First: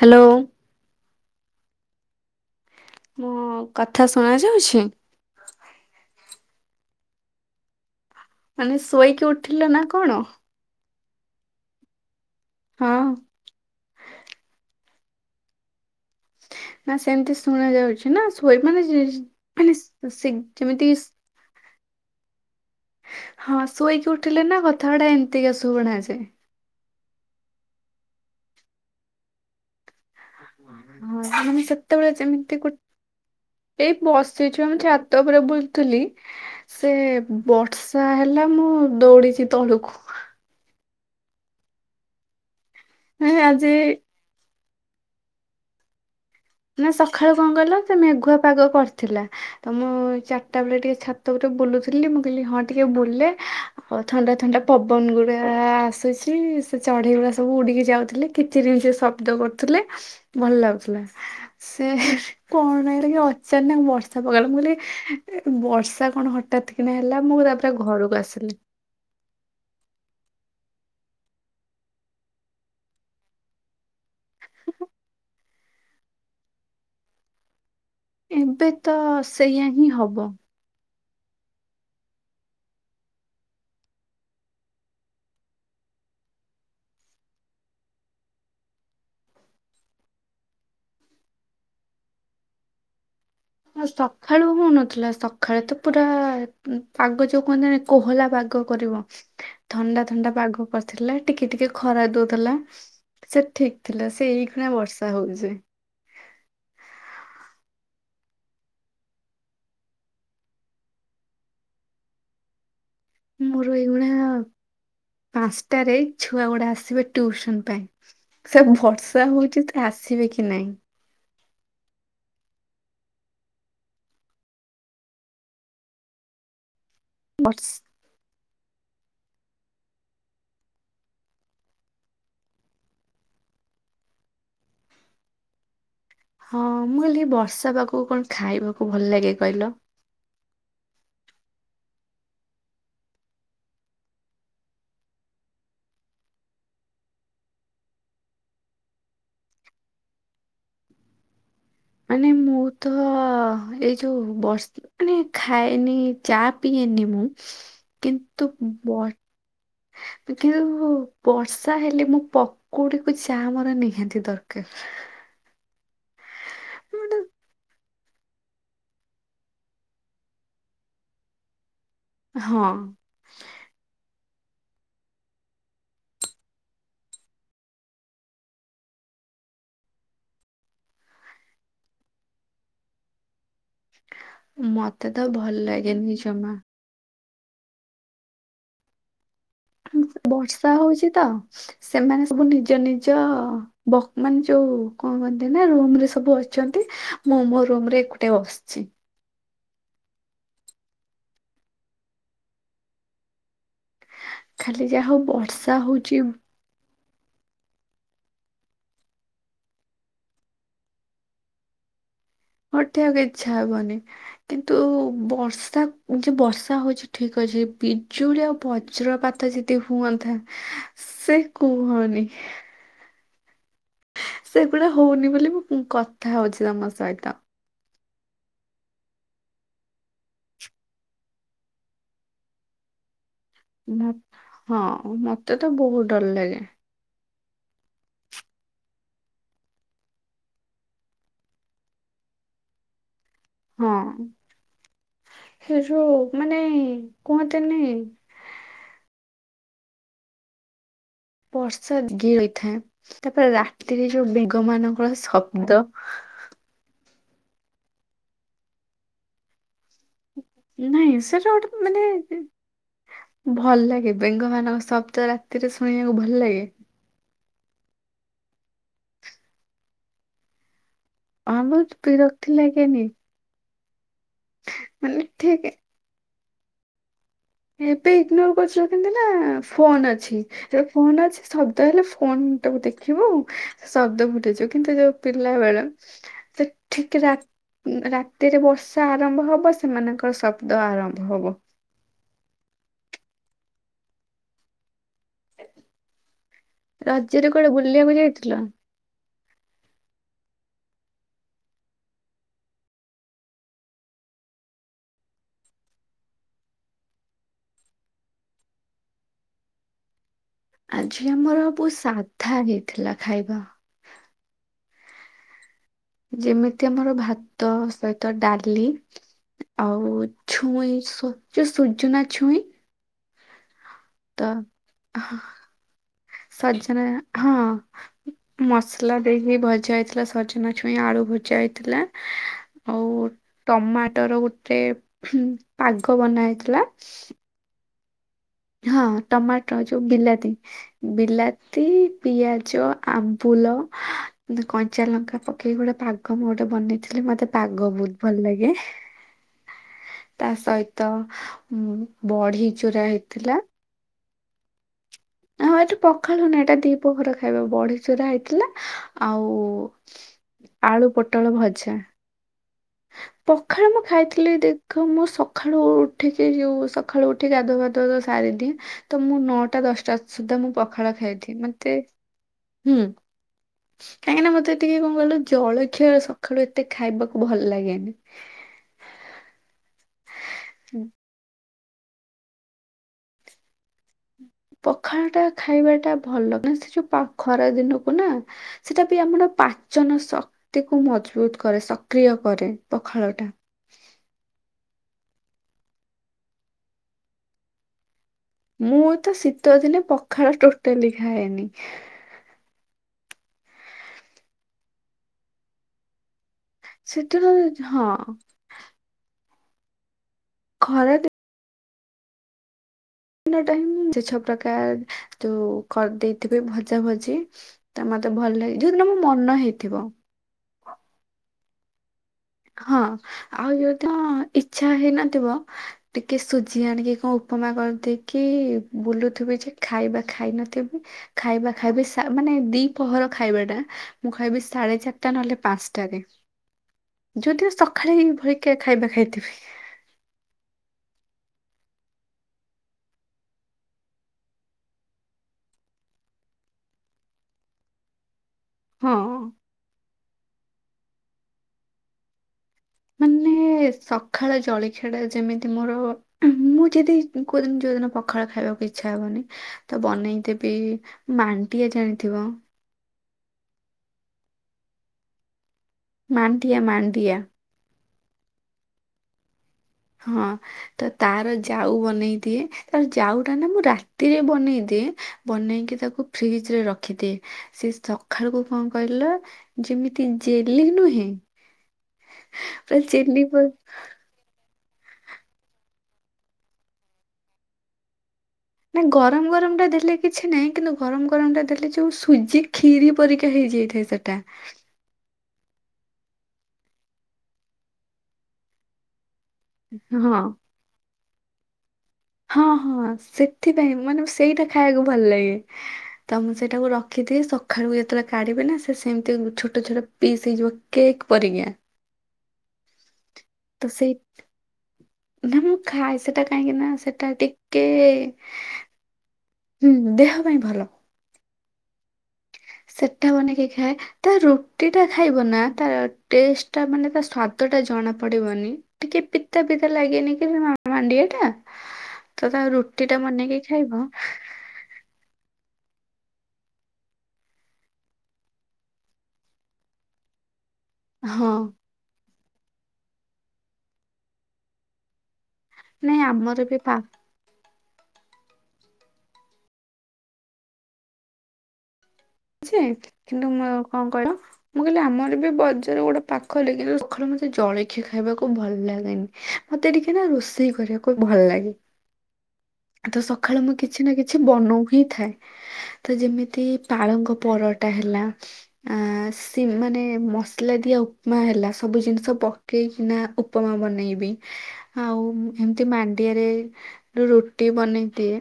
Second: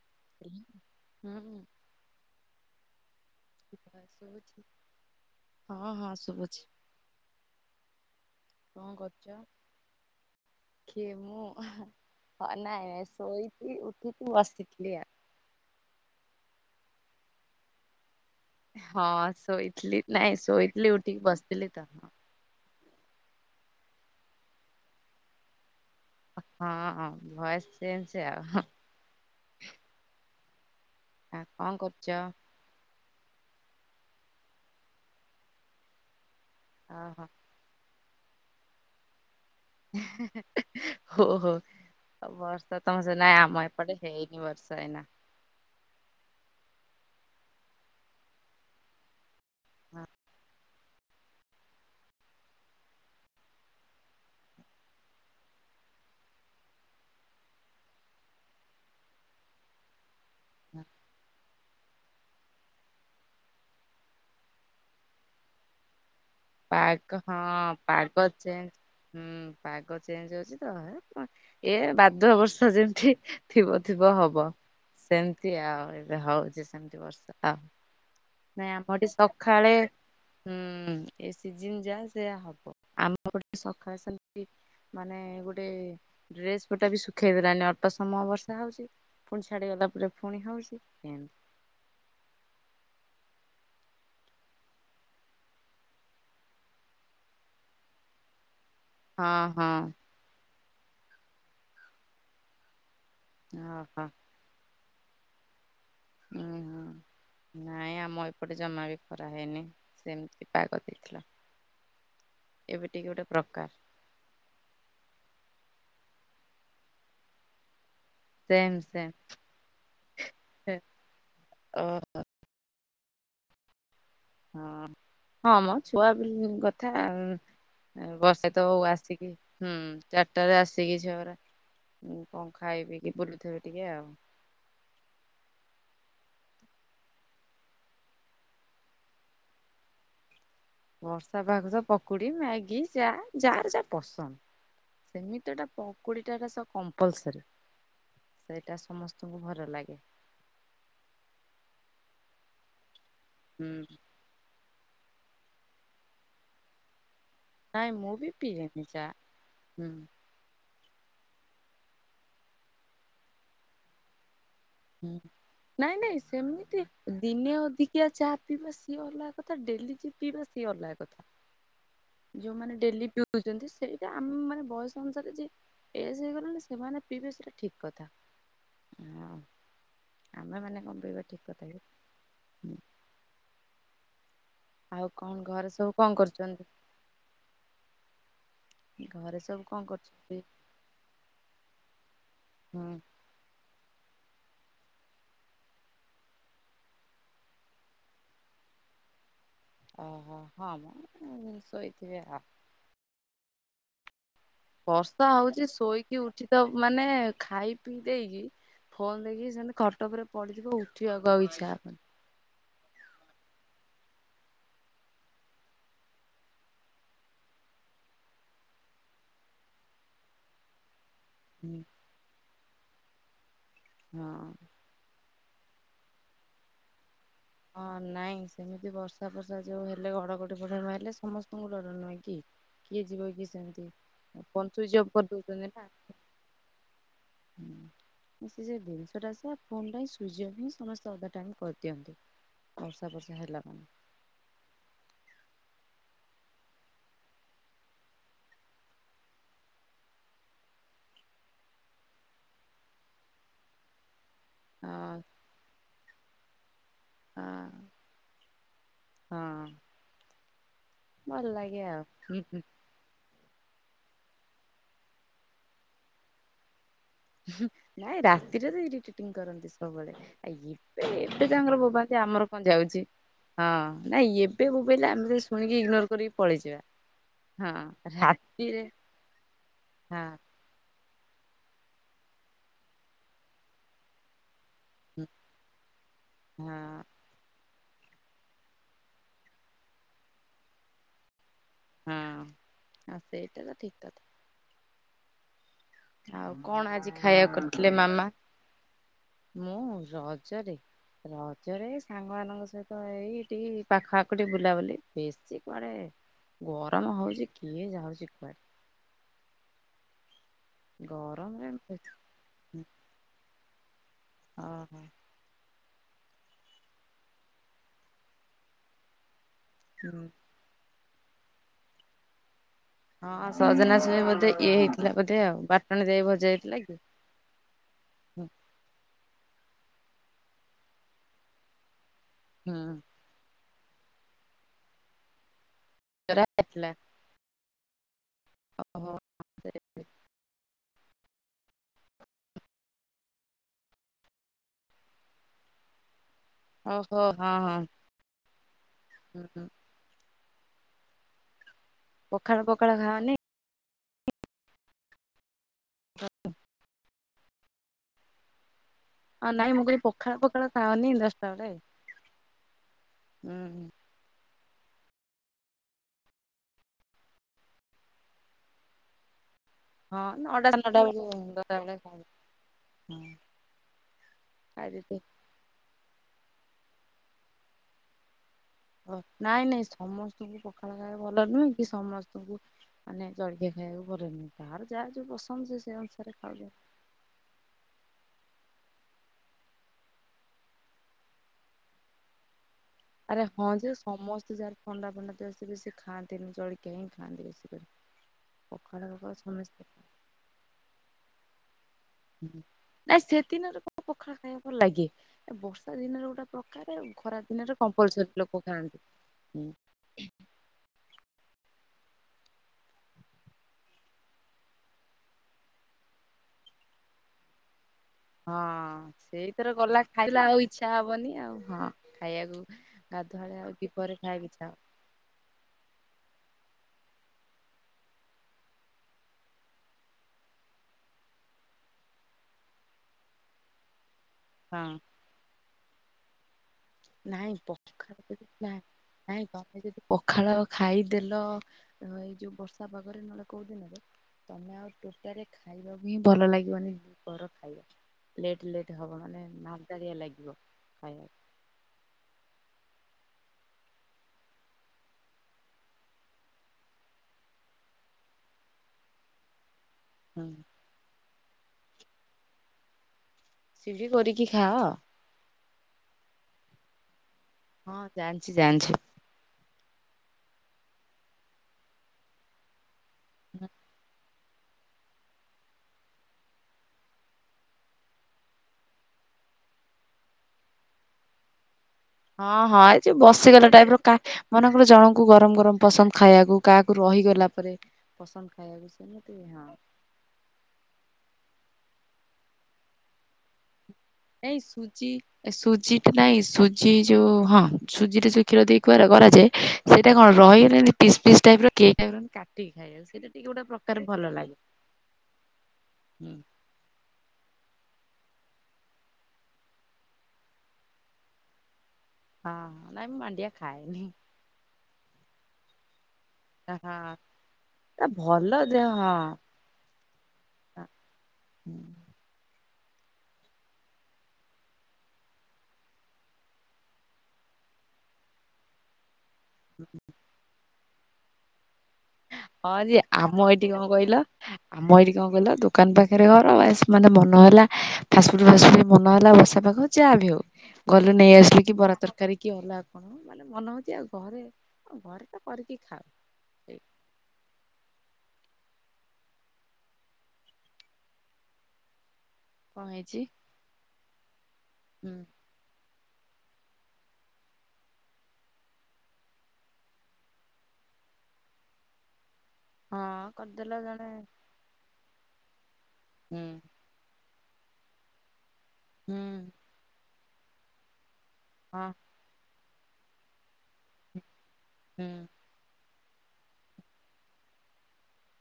Hello. ହୁଁ। ମୋ କଥା ଶୁଣା [unintelligible] ଯାଉଛି? ହଁ ମୋର ଶୁଭୁଛି। ମାନେ କଣ ଶୋଇକି କରୁଛ? ଉଠିଲେ ନା କଣ? କିଏ ମୁଁ ହ ହଁ ନାଇଁ ଶୋଇକି ଉଠିକି ବସିଥିଲି ଆଉ। ନା ସେମିତି ଶୁଣା ଯାଉଛି ନାଶୋଇ ମାନେ ହଁ ମାନେ କେମିତି ପିଲିିତା ହଁ ଶୋଇକି ଉଠିଲେ ନା କଥା ଗୁଡାଏ ଏମତିକିସୁଣା ଯାଏ। ହଁ ହଁ ଭଏସ ଚେଞ ଆଉ। ଆଉ ହଁ ଓ କଣ କରୁଛ? ସତେବେଳେ ଯେମିତି ଗୋ ଏ ବସିଛି ଆମେ ଛାତ ଉପରେ ବୁଲଥିଲି ସେ ଓହୋ ସେ ବର୍ଷା ହେଲା ମୁଁ ଦୌଡ଼ିଛି ହଁ ହଁ ହଁ ବର୍ଷା ତମସେପଟେ ନାଇଁ ମାନେ ଆମ ଆଜି ଏପଟେ ହେଇନି ବର୍ଷା। ଯାଇନା ନା ସକାଳୁ କଣ କହେଲ ସେ ମେଘୁଆ ପାଗ କରିଥିଲା ମୁଁ ଚାରିଟା ବେଳେ ଟିକେ ଛା ଟୁ ଟେ ବୁଲୁଥିଲି ମୁଁ କହିଲି ହଁ ଟିକେ ବୁଲେ ହଉ ଥଣ୍ଡା ଥଣ୍ଡା ପବନ ଗୁଡା ଏ ଆସୁଛି ସେ ଚଢେଇ ଗୁଡାଏ ସବୁ ଉଡିକି ଯାଉଥିଲେ କିଚିରିମିଚିରି ଶବ ଶୀ ତ କରୁଥିଲେ ଭଲ ଲାଗୁଥିଲା ସେ କଣ ରହଲା କି ଅଚାନକ ବର୍ଷା ପକେଇଲା ମୁଁ କହିଲି ବର୍ଷା କଣ ହ ତାତିକିଣା ପାଗ ହେଲା ମୁଁ ତାପରେ ହଁ ଘରକୁ ପାଗ ଆସିଲି। ଚେଞ୍ଜ ହୁଁ ପାଗ ଚେଞ୍ଜ ହଉଛି ତ। ଏ ବାଦୁଆ ବର୍ଷା ଯେଉଠି ଥିବ ଥିବ ହବ। ସେମିତି ଆଉ ଏବେ ହଉଛି ସେମତି ବର୍ଷା ଆଉ। ଏବେ ନାଇଁ ଆମର ତ ଏଠି ସେଇଆ ସକାଳେ। ହିଁ ହବ ହୁଁ ଏ ସିଜିନ ଯା ସେଇଆ ହବ ଆମ ଏଠି ସକାଳ ସେମିତି। ମାନେ ଗୋଟେ ଡ୍ରେସ ପଟା ବି ଶୁଖେଇ ଦେଲାଣିି ଅଳ୍ପ ସମୟ ବର୍ଷା ହଉଛି। ପୁଣି ଛାଡ଼ିଗଲା ପରେ ପୁଣି ହେଉଛି। ସକାଳୁ ହଉନଥିଲା ସକାଳୁ ତ ପୁରା ପାଗ ଯୋଉ କୁହନ୍ତିନି କୋହଲା ପାଗ କରିବ। ହଁ ହଁ। ଥଣ୍ଡା ଥଣ୍ଡା ପାଗ କରିଥିଲା ଟିକେ ଟିକେ ଖରା ଦଉଥିଲା ସେ ଠିକ ଓହୋ ଥିଲା ସେ ଏଇ ଖଣା ବର୍ଷା। ହଉଛି। ହୁଁ ହୁଁ। ନାଇଁ ଆମ ଏପଟେ ଜମା ବି ଖରା ହେଇନି ସେମିତି ପାଗ ଦେଇଥିଲା। ଏବେ ଟିକେ ଗୋ ମୋର ଏଇଗୁଣା ପାଞ୍ଚଟାରେ ଛୁଆ ଗୁଡା ଆସିବେ ଟ୍ୟୁସନ ପାଇଁ। ସବୁ ସେମ୍ ସେମ୍। ବର୍ଷା ହଉଛି ସେ ଆସିବେ କି ନାଇଁ। ଓ। ହଁ ହଁ ମୋ ଛୁଆ କଥା। ବର୍ଷ ବର୍ଷା ତ ହଉ ଆସିକି ହୁଁ ଚାରିଟାରେ ଆସିକି ଝିଅମାନେ। ହଁ କଣ ଖାଇପିଇକିି ବୁଲୁଥିବେ ଟିକେ ଆଉ। ହଁ ମୁଁ କହିଲି ବର୍ଷା ପାଗକୁ କଣ ଖାଇବାକୁ ଭଲ ଲାଗେ କହିଲ? ବର୍ଷା ପାାଗ ତ ପକୁଡ଼ି ମ୍ୟାଗି ଯା ଯାହାର ପସନ୍ଦ। ସେମିତି ଟା ପକୁଡିଟା ସ କମ୍ପଲସରୀ। ସେଇଟା ସମସ୍ତଙ୍କୁ ଭଲ ଲାଗେ। ମାନେ ମୁଁ ତ ଏଇ ହୁଁ ଯୋଉ ବର୍ଷା। ମାନେ ଖାଏନି ଚା ପିଏନି ମୁଁ। ନାଇଁ ମୁଁ ବି କିନ୍ତୁ ପିଏନି ବ ଚା ହୁଁ। କିନ୍ତୁ ବର୍ଷା ହେଲେ ମୁଁ ପକୁଡିକୁୁ ଚା ମୋର ନିହାତି ଦରକାର। ହୁଁ। ନାଇଁ ନାଇଁ ସେମିତି ମାନେ- ଦିନେ ଅଧିକିଆ ଚା ପିଇବା ସିଏ ଅଲଗା କଥା ଡେଲି ପିଇବା ସିଏ ଅଲଗା କଥା। ହଁ ଯୋଉମାନେ ଡେଲି ପିଉଛନ୍ତି ସେଇଟା ଆମେ ମାନେ ବୟସ ଅନୁସାରେ ଯେ। ଏଜ୍ ହେଇଗଲାଣି ସେମାନେ ପିଇବେ ସେଟା ଠିକ୍ କଥା, ହଁ। ଆମେ ମାନେ କଣ ପିଇବା ଠିକ୍ କଥା କି? ଆଉ ମତେ ତ କଣ ଭଲ ଘରେ ସବୁ ଲାଗେନି କଣ ଜମା। କରୁଛନ୍ତି? ଘରେ ସବୁ କଣ କରୁଛନ୍ତି? ବର୍ଷା ହଉଛି ତ ସେମାନେ ସବୁ ନିଜ ହୁଁ ନିଜ ବ ମାନେ ଯୋଉ କଣ କହନ୍ତି ନା ରୁମରେ ସବୁ ଅଛନ୍ତି। ମୁଁ ମୋ ରୁମ ରେ ଏକୁଟିଆ ବ ସିଛି। ଓହୋ ହଁ ମ ଶୋଇଥିବେ ଆଉ। ଖାଲି ଯାହା ହଉ ବର୍ଷା ହଉଛି ଶୋଇକି ହଉଛି ଉଠି ଦବୁ ମାନେ ଖାଇ ପିଇ ଦେଇକି। ଫୋନ ଦେଇକି ସେମିତି ଖଟ ଉପରେ ପଡିଥିବୁ ଉଠିବାକୁ ଆଉ ଇଚ୍ଛା ହବନି। ଉଠିବାକୁ ଇଚ୍ଛା ହବନି। କିନ୍ତୁ ବର୍ଷା ଯେ ବର୍ଷା ହଉଛି ଠକ୍ ଅଛି। ବିଜୁଳି ଆଉ ବଜ୍ରପାତ ହୁଅନ୍ତା ସେ କୁହନି। ହଁ। ସେଗୁଡା ହଉନି ବୋଲି ମୁ କଥା ହଉଛି ତମ ସହିତ। ହଁ ନାଇଁ ସେମିତି ବର୍ଷା ଫର୍ଷା ଯୋଉ ହେଲେ ଘଡଘଡି ପଟ ମାଇଲେ ସମସ୍ତଙ୍କୁ ଡର ନୁହେଁ କି? କିଏ ଯିବ କି ସେମିତି ଫୋନ୍ ଭା ସୁଇଚ୍ ଅଫ୍ ହଁ ମତେ କରିଦଉଛନ୍ତି ତ ନା। ବହୁ ଡର ଲାଗେ। ସେ ଯେ ଜିନିଷଟା ସେୟା ଫୋନ୍ ଟା ହିଁ ସୁଇଚ ଅଫ ହିଁ ସମସ୍ତେ ଅଧା ଟାଇମ୍ କରିଦିଅନ୍ତି। ବର୍ଷା ଫର୍ଷା ହେଲାଗ ହଁ ସେ ଯୋଉ ମାନେ କୁହନ୍ତିନି ବର୍ଷାି ଗି ରହିଥାଏ ତାପରେ ରାତିରେ ଯୋଉ ବେଗ ମାନଙ୍କର ହଁ ଶବ୍ଦ ହଁ ହଁ। ନାଇଁ ଭଲ ସେଟା ଲାଗେ ଗୋଟେ ମାନେ ଆଉ ହୁଁ ହୁଁ ଭଲ ଲାଗେ ବେଙ୍ଗ ମାନଙ୍କ ଶବ୍ଦ ରାତିରେ ଶୁଣିବାକୁ ଭଲ ଲାଗେ। ନାଇଁ ରାତିରେ ତ ଇରିଟିଟିଙ୍ଗ କରନ୍ତି ସବୁବେଳେ ଆ ଏ ଏ ଏତେ ହଁ ତାଙ୍କର ବହୁତ ବୋବାନ୍ତି ଆମର ବିରକ୍ତି କଣ ଲାଗେନି ଯାଉଚି। ହଁ ନାଇଁ ଏବେ ବୋବେଇଲେ ମାନେ ଆମେ ତା ଠିକ ଶୁଣିକି ଇଗ୍ନୋର କରିକି ପଳେଇଯିବା। ହଁ ଏବେ ଇଗ୍ନୋର ରାତିରେ କରିଛନ୍ତି ନା ଫୋନ୍ ହଁ ଅଛି? ଯୋଉ ଫୋନ ଅଛି ଶବ୍ଦ ହେଲେ ଫୋନ ଟାକୁ ଦେଖିବୁ ଶବ୍ଦ ଭୁଲିଯିବୁ। କିନ୍ତୁ ଯୋଉ ପିଲା ବେଳ ସେ ହଁ ଠିକ ରା ଉଁ ରାତିରେ ବର୍ଷା ଆରମ୍ଭ ହବ ସେମାନଙ୍କର ଶବ୍ଦ ଆରମ୍ଭ ହବ। ହଁ ଆ ସେଇଟା ତ ଠିକ କଥା। ଆଉ କଣ ଆଜି ରଜରେ ଖାଇବା କୁଆଡେ କରିଥିଲେ ବୁଲିବାକୁ ମାମା ଯାଇଥିଲ? ମୁଁ ରଜରେ ରଜରେ ଏଇ ସାଙ୍ଗମାନଙ୍କ ସହିତ ଏଇଠିକି ପାଖ ଆଖ ଟିକେ ବୁଲାବୁଲି ବେଶୀ କୁଆଡେ ଗରମ ହୋଉଚି କିଏ ଯାଉଚି କୁଆଡେ। ଆଜି ଆମର ଗରମରେ ବୋ ଉ ସାଧା ହେଇଥିଲା ଖାଇବା। ଓହୋ। ଯେମିତି ଆମର ଭାତ ସହିତ ଡାଲି ଆଉ ହୁଁ ଛୁଇଁ ସୁ ଯୋ ସୁଜୁନା ଛୁଇଁ ହଁ ସଜନା ଛୁଇଁ ତ ବୋଧେ ଇଏ ହେଇଥିଲା ବୋଧେ ଆଉ ବାଟଣ ଦିଆଇ ଭଜା ହେଇଥିଲା କି? ଏ ହଁ। ମସଲା ଦେଇକି ଭଜା ହେଇଥିଲା ସଜନା ଛୁଇଁ ଆଳୁ ଭଜା ହେଇଥିଲା। ହୁଁ। ଟମାଟୋର ଗୋଟେ ଫୁଁ ପାଗ ବନା ହେଇଥିଲା। ହଁ ଓହୋ ଟମାଟର ଯୋଉ ବିଲାତି ବିଲାତି ପିଆଜ ଆମ୍ବୁଲ ଦ କଞ୍ଚାଲଙ୍କା ପକେଇକି ଗୋଟେ ପାଗ ମୋଡ୍ ଓହୋ ବନେଇଥିଲେ ମତେ ହଁ ହଁ ପାଗ ବହୁତ ଭଲ ଲାଗେ। ତା ସହିତ ମୁ ପଖାଳ ବଢି ପଖାଳ ଚୁରା ଖାଅନି ହେଇଥିଲା। ହଁ ଏଟା ପଖାଳୁ ନୁହଁ ଏଟା ଦି ପହର ଖାଇବା ବଢି ଚୁରା ହେଇଥିଲା ଆଉ ନାଇଁ ମୁଁ କହିଲି ପଖାଳ ପଖାଳ ଖାଅନି ଆଳୁ ଦଶଟା ପୋଟଳ ବେଳେ? ଭଜା। ପଖାଳ ହୁଁ ମୁଁ ଖାଇଥିଲି ଦି ତ ମୁଁ ସକାଳୁ ଉଠିକି ଯୋଉ ସକାଳୁ ଉଠିକି ଗାଧୁଆ ଫାଧୁଆ ସ ସାରିଦିଏ ତ ମୁଁ ନ ଟା ଦଶଟା ହଁ ସୁଦ୍ଧା ନଅଟା ମୁଁ ନଅଟା ପଖାଳ ବେଳେ ଖାଇଦିଏ ଦଶଟା ବେଳେ ମତେ ଖାଇ ହୁଁ। କାହିଁକିନା ମତେ ଟିକେ କଣ ଖାଇଦେଇଥିବେ। କହିଲ ଜଳଖିଆ ସକାଳୁ ଏତେ ଖାଇବାକୁ ଭଲ ଲାଗେନି। ନାଇଁ ନାଇଁ ସମସ୍ତଙ୍କୁ ପଖାଳ ଖାଇବା ଭଲ ନୁହେଁ କି ସମସ୍ତଙ୍କୁ ମାନେ ଜଳଖିଆ ଖାଇବାକୁ ଭଲନୁହେଁ। ପଖାଳ ଟା ଖାଇବା ଟା ଭଲ ନା ଖାଉଛନ୍ତି। ସେ ଯୋଉ ପ ଖରା ଦିନକୁ ନା ସେଟା ବି ଆମର ପାଚନ ଶକ୍ତି କୁ ମଜବୁତ କରେ ସକ୍ରିୟ କରେ। ଆରେ ପଖାଳଟା ହଁ ଯେ ସମସ୍ତେ ଯାହାର ଥଣ୍ଡା ଫଣ୍ଡା ଦେହ ସେ ବେଶୀ ଖାଆନ୍ତିନି ଜଳଖିଆ ହିଁ ଖାଆନ୍ତି ବେଶିକରି। ମୁଁ ତ ଶୀତ ଦିନେ ପଖାଳ ଟୋଟାଲି ଖାଏନି। ନାଇଁ ସେଦିନରେ କଣ ପଖାଳ ଖାଇବାକୁ ଲାଗେ ଏ ବର୍ଷା ଦିନରେ ଗୋଟେ ପ୍ରକାର ଖରା ସେଦିନ ଦିନରେ ହଁ କମ୍ପଲସରୀ ଲୋକ ଖାଆନ୍ତି ହୁଁ। ଖରାରେ ଦିନ ଟା ହିଁ ଯେତେ ପ୍ରକାର ଯୋଉ କରିଦେଇଥିବେ ଭଜା ଭଜି ତା ମତେ ଭଲ ଲାଗେ ହଁ ଯୋଉଦିନ ମୋ ମନ ସେଇଥର ଗଲା ହେଇଥିବ। ଖାଇଲା ଆଉ ଇଚ୍ଛା ହବନି ଆଉ ହଁ ଖାଇବାକୁ। ହଁ ଗାଧୁଆଳେ ଆଉ ଯୋଉ ଦିନ ଦିପହରେ ଖାଇବାକୁ ହବ ଇଚ୍ଛା ହେଇନଥିବ ଟିକେ ସୁଜି ଆଣିକି କଣ ଉପମା କରିଦେଇକି ବୁଲୁଥିବି ଯେ ଖାଇବା ଖାଇ ନଥିବି ଖାଇବା ଖାଇବି ସା ମାନେ ଦି ପହର ଖାଇବା ଟା ମୁଁ ଖାଇବି ହଁ ସାଢେ ଚାରିଟା ନହେଲେ ପାଞ୍ଚଟା ରେ। ଯଉ ନାଇଁ ଦିନ ସକାଳେ ପଖାଳ ଏ ଯଦି ଭଳିକା ନାଇଁ ଖାଇବା ନାଇଁ ଖାଇଥିବି। ତମେ ଯଦି ପଖାଳ ଖାଇଦେଲ ଏଇ ଯୋଉ ବର୍ଷା ପାଗରେ ନହେଲେ କୋଉଦିନ। ତମେ ଆଉ ଟୋଟାଲି ଖାଇବାକୁ ହିଁ ଭଲ ଲାଗିବନି ଘର ଖାଇବା। ଲେଟ୍ ଲେଟ୍ ହଁ ହବ ମାନେ ମାଦାଲିଆ ଲାଗିବ ଖଇବା। ମାନେ ସକାଳ ଜଳିଖିଆଟା ଯେମିତି ମୋର ମୁଁ ଯଦି କୋଉଦିନ ଯୋଉଦିନ ପଖାଳ ଖାଇବାକୁ ଇଛା ହବନି ତ ବନେଇ ହୁଁ ଦେବି ମଣ୍ଡିଆ ଜାଣିଥିବ? ଚିଲି କରିକି ଖାଅ? ମାଣ୍ଡିଆ ମାଣ୍ଡିଆ। ହଁ ଜାଣିଛି ଜାଣିଛି। ହଁ ତ ତାର ଜାଉ ବନେଇ ଦିଏ ତାର ଯାଉ ଟା ନା ମୁଁ ରାତି ରାତିରେ ବନେଇଦିଏ ବନେଇକି ତାକୁ ଫ୍ରିଜ ରେ ରଖିଦିଏ। ସେ ସକାଳକୁ କଣ କହିଲ ଯେମିତି ଜେଲି ନୁହେଁ ହଁ ହଁ ଏ ପୁରା ଯ ଜେଲି ପ ବସିଗଲା ଟାଇପ୍ ର କା ମନେକର ଜଣଙ୍କୁ ଗରମ ଗରମ ପସନ୍ଦ ଖାଇବାକୁ କାହାକୁ ରହିଗଲା ପରେ ପସନ୍ଦ ଖାଇବାକୁ ନା ସେମିତି ଗରମ ହଁ। ଗରମ ଟା ଦେଲେ କିଛି ନାହିଁ କିନ୍ତୁ ଗରମ ଗରମ ଟା ଦେଲେ ଯେଉଁ ସୁଜି ଖିରୀ ପରିକା ହେଇଯାଇଥାଏ ସେ ଏଇ ସୂଜି ଏ ସୁଜିଥିଲା ନାଇଁ ସୁଜି ଯୋଉ ହଁ ସୁଜିରେ ଯଉ କ୍ଷୀର ଦେଇ କରାଯାଏ ସେଇଟା କଣ ହଁ ରହିଗଲେ ପିସ୍ ପିସ୍ ଟାଇପ ର କେକ୍ ଟାଇପ୍ ର ହଁ କାଟିକି ଖାଇବାକୁ ହଁ ସେଇଟା ଟିକେ ଗୋଟେ ସେଥିପାଇଁ ପ୍ରକାର ଭଲ ମାନେ ଲାଗେ। ସେଇଟା ଖାଇବାକୁ ଭଲ ଲାଗେ ହୁଁ ତ ମୁ ସେ ତାକୁ ରଖିଦିଏ ସକାଳୁ ଯେତେବେଳେ କାଢିବେ ନା ସେମିତି ଛୋଟ ଛୋଟ ପିସ୍ ହେଇଯିବ କେକ୍ ପରିକା। ହଁ ନାଇ ମୁଁ ମାଣ୍ଡିଆ ତ ଖାଏନି ସେଇ ନା ମୁଁ ଖାଏ ସେଟା କାହିଁକି ହଁ ନା ସେଟା ଟିକେ ତା ଭଲ ଯେ ହଁ ଦେହ ପାଇଁ ଭଲ। ହଁ। ସେଟା ବନେଇକି ଖାଏ, ତା ରୁଟି ଟା ଖାଇବ ନା ତା ଟେଷ୍ଟଟା ମାନେ ତା ସ୍ଵାଦଟା ଜଣା ପଡିବନି। ଟିକେ ପିତା ପିତା ଲାଗେନି କି ମା ମାଣ୍ଡିଆ ଟା ତ ତା ହଁ ଯେ ରୁଟି ଟା ଆମ ବନେଇକି ଏଇଠି କଣ ଖାଇବ କହିଲ ଆମ ଏଇଠି କଣ କହିଲ ଦୋକାନ ପାଖରେ ଘର ବାସ୍ ମାନେ ମନ ହେଲା ଫାଷ୍ଟଫୁଡ ଫାଷ୍ଟଫୁଡ଼ ବି ମନ ହେଲା ବର୍ଷା ପାଗରେ ଯାହା ବି ହଉ ଗଲୁ ନେଇ ହଁ ଆସିଲୁ କି ବରା ତରକାରୀ କି ଅଲଗା କଣ ମାନେ ମନ ହଉଛି ଆଉ ଘରେ ଘରେ ତ କରିକି ଖା ନାଇଁ ଆମର ବି ପାଆନ୍ତି ନି ଅଛି କଣ ହେଇଛି କିନ୍ତୁ କଣ କହିଲ ମୁଁ କହିଲି ହୁଁ ଆମର ବି ବଜାର ଗୋଟେ ପାଖ କହିଲ କିନ୍ତୁ ସକାଳୁ ମତେ ଜଳଖିଆ ଖାଇବାକୁ ଭଲ ଲାଗେନି ମତେ ଟିକେ ନା ରୋଷେଇ କରିବାକୁ ଭଲ ଲାଗେ। [unintelligible] ତ ହଁ ସକାଳୁ ମୁଁ କରିଦେଲ କିଛି ଜଣେ ନା କିଛି ବନଉ ହିଁ ଥାଏ ତ ହୁଁ ଯେମିତି ପାଳଙ୍ଗ ପରଟା ହେଲା ଆ ହୁଁ ସେମାନେ ମସଲା ଦିଆ ଉପ୍ ମା ହେଲା ହଁ ସବୁ ଜିନିଷ ପକେଇକିନା ଉପମା ବନେଇବେ ଆଉ ହୁଁ ଏମିତି ମାଣ୍ଡିଆରେ ରୁଟି ବନେଇ ଦିଏ।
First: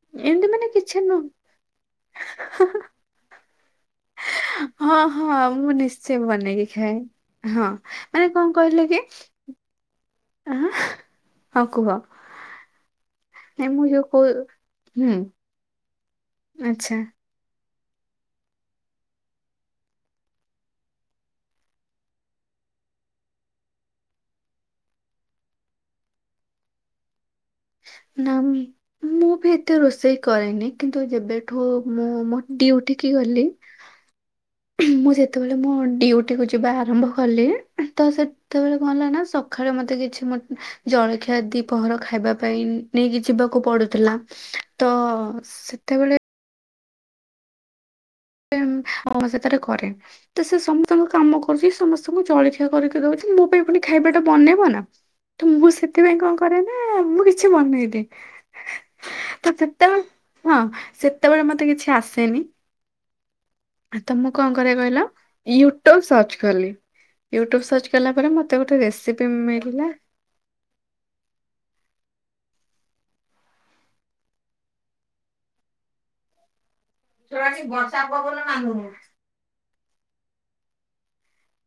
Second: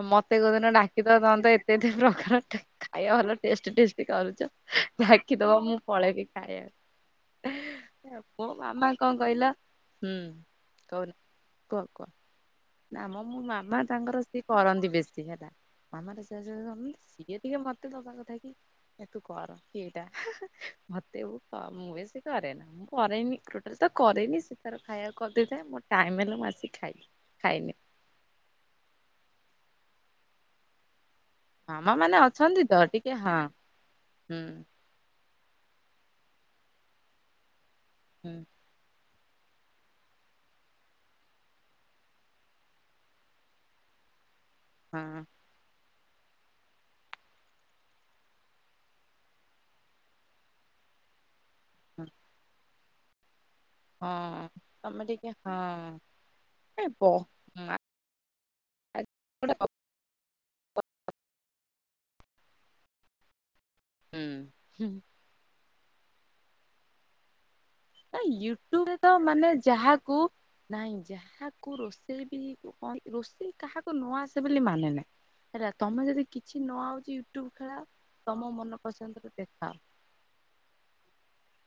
ଆଉ ମତେ କୋଉଦିନ ଡାକିଦବ ତମର ତ ଏତେ ଏତେ ପ୍ରକାର ଖାଇବା ଭଲ ଟେଷ୍ଟି ଟେଷ୍ଟି କରୁଛ। ହଁ ହଁ ଡାକିଦବ ମୁଁ ପଳେଇ ନିଶ୍ଚୟ କି ବନେଇକି ଖାଏ। ହଁ ଖାାଇବାକୁ। ମାନେ କଣ ମୋ କହିଲ ମାମା କି କଣ କହିଲା ହୁଁ ଆଁ କହୁନ କୁହ କୁହ। ନା ମ ମୋ ନାଇଁ ମାମା ମୁଁ ଯୋଉ ତାଙ୍କର କହୁ ସିଏ କରନ୍ତି ହୁଁ ବେଶୀ ହେଲା ମାମା ରୋଷେଇବାସ ଆଚ୍ଛା କରନ୍ତି। ଟିକେ ମୋତେ ଦବା କଥା କି ତୁ କର ଏଇଟା ମତେ ମୁଁ ବେଶି କରେନା। ମୁଁ କରେନି ଟୋଟାଲ ତ କରେନି ସେ ତାର ଖାଇବା କରିଦେଇଥାଏ ମୋର ଟାଇମ ହେଲା ମୁଁ ଆସି ଖାଇଦିଏ। ଖାଇନି। ନା ମୁଁ ବି ଏତେ ରୋଷେଇ କରେନି କିନ୍ତୁ ଯେବେବି ଠୁ ମାମା ମାନେ ମୁଁ ଅଛନ୍ତି ତ ଉଠିକି ଟିକେ ହଁ ଗଲି। ହୁଁ। ମୁଁ ଯେତେବେଳେ ମୋ ଡ଼ିଉଟି କୁୁ ଯିବା ଆରମ୍ଭ କଲି ତ ହୁଁ ସେତେବେଳେ କଣ ହେଲା ନା ପାଖରେ ମତେ କିଛି ଜଳଖିଆ ଦି ପହଁର ଖାଇବା ପାଇଁ ନେଇକି ଯିବାକୁ ପଡୁଥିଲା ହଁ। ସେତେବେଳେ। ଅ ସେଠାରେ କରେ ତ ସେ ସମସ୍ତଙ୍କ କାମ କରୁଛି ହଁ ସମସ୍ତଙ୍କୁ ଚଳି କରିକି ଦଉଚି ମୋ ପାଇଁ ପୁଣି ଖାଇବାଟା ହଁ ବନେଇବ ନା ତମେ ଟିକେ ତ ମୁଁ ହଁ ସେଥିପାଇଁ କଣ କରେ ନା ଏ ବ ମୁଁ କିଛି କିଛି ମନଇବି ତାପରେ। ସେତେବେଳେ ହଁ ସେତେବେଳେ ମତେ କିଛି ଆସେନି। ତ ମୁଁ କଣ କରିବା ହୁଁ କହିଲ ୟୁଟ୍ୟୁବ ସର୍ଚ୍ଚ କଲି ୟୁଟ୍ୟୁବ ସର୍ଚ୍ଚ କଲା ପରେ ମତେ ଗୋଟେ ୟୁଟ୍ୟୁବରେ ତ ରେସିପି ମାନେ ମିଳିଲା ଯାହାକୁ ନାଇଁ ଯାହାକୁ ରୋଷେଇ ବି କ ରୋଷେଇ କାହାକୁ ନୂଆ ଆସେ ବୋଲି ମାନେ ନାହିଁ। ହେଲା ତମେ ଯଦି କିଛି ନଆଉଛି ୟୁଟୁବ ଖେଳା ତମ ମନ ପସନ୍ଦରେ ଦେଖାଅ।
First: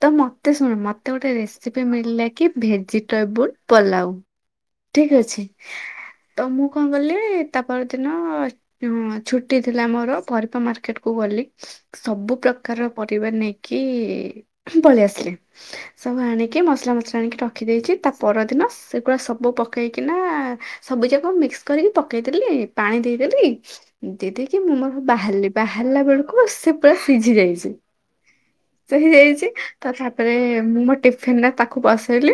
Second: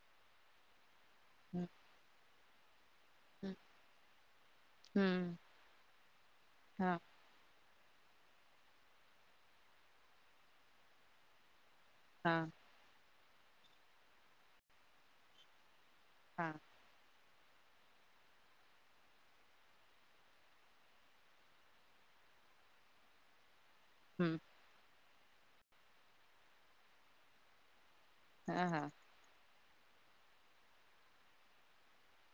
ତ ମତେ ଶୁଣ ମତେ ଗୋଟେ ହୁଁ ରେସିପି ମିଳିଲା କି ଭେଜି [inaudible] ହୁଁ ପଲାଉ ହୁଁ ଠିକ ଅଛି ତ ମୁଁ କଣ ହଁ କଲି। ତା ପର ଦିନ ଛୁଟି ଥିଲା ମୋର ପରପା ମାର୍କେଟ କୁ ଗଲି। ସବୁ ହଁ ପ୍ରକାରର ପରିବାର ନେଇକି ପଳେଇଆସିଲି। ସବୁ ହଁ ଆଣିକି ମସଲା ମସଲା ଆଣିକି ଟ ରଖି ଦେଇଛି ତା ପରଦିନ ସେଗୁଡ଼ା ସବୁ ପକାଇକିନା ସବୁ ଯାକ ମିକ୍ସ କରିକି ପକେଇଦେ ଲି ପାଣି ଦେଇଦେଲି ହୁଁ ଦିଦି କିି ମୁଁ ମୋର ବାହାରିଲି ବାହାରିଲା ବେଳକୁ ସେ ପା ସିଝି ଯାଇଛି। ହଁ ହଁ। ହେଇଯାଇଛି ତା, ଛାତରେ ମୁଁ ମୋ ଟିଫିନରେ ତାକୁ ବସେଇଲି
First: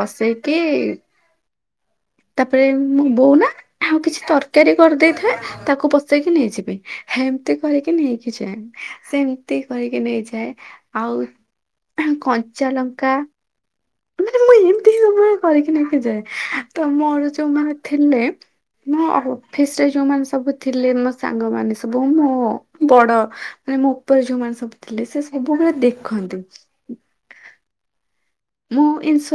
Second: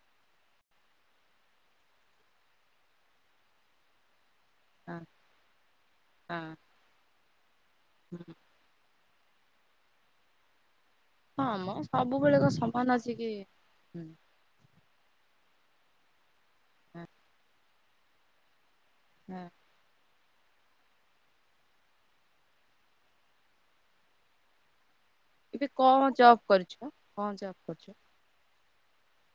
ବସେଇକି? ତାପରେ ମୋ ବୋଉ ନା ଆଉ କିଛି ତର କ୍ୟାରି ହଁ କରିଦେଇଥାଏ ତାକୁ ପସେଇକି ହଁ ନେଇଯିବି ହେମିତି କରିକି ନେଇକି ହୁଁ ଯାଏ। ସେମିତି କରିକି ନେଇଯାଏ ଆଉ ହଁ ମ ସବୁବେଳେ କ ସମାନ ଅଛି କି। ନାଇଁ ମୁ ଏମିତି [unintelligible] ସବୁବେଲେ [unintelligible] ଯୋଉମାନେ ଥିଲେ। ମ ହଁ ଅଫିସ ରେ ଯୋଉମାନେ ସବୁ ଥିଲେ ମୋ ସାଙ୍ଗ ମାନ ସବୁ ମୋ ବଡ ମାନେ ମୋ ଉପରେ ଯୋଉମାନୋନ ସବୁ ଥିଲେ ସେ ଏବେ ସବୁବେଳେ କଣ ଦେଖନ୍ତି ଜବ୍ କରିଛ କଣ ଜବ୍ କରୁଛନ୍ତି। ମୋ ଇଂସ୍ଟଲ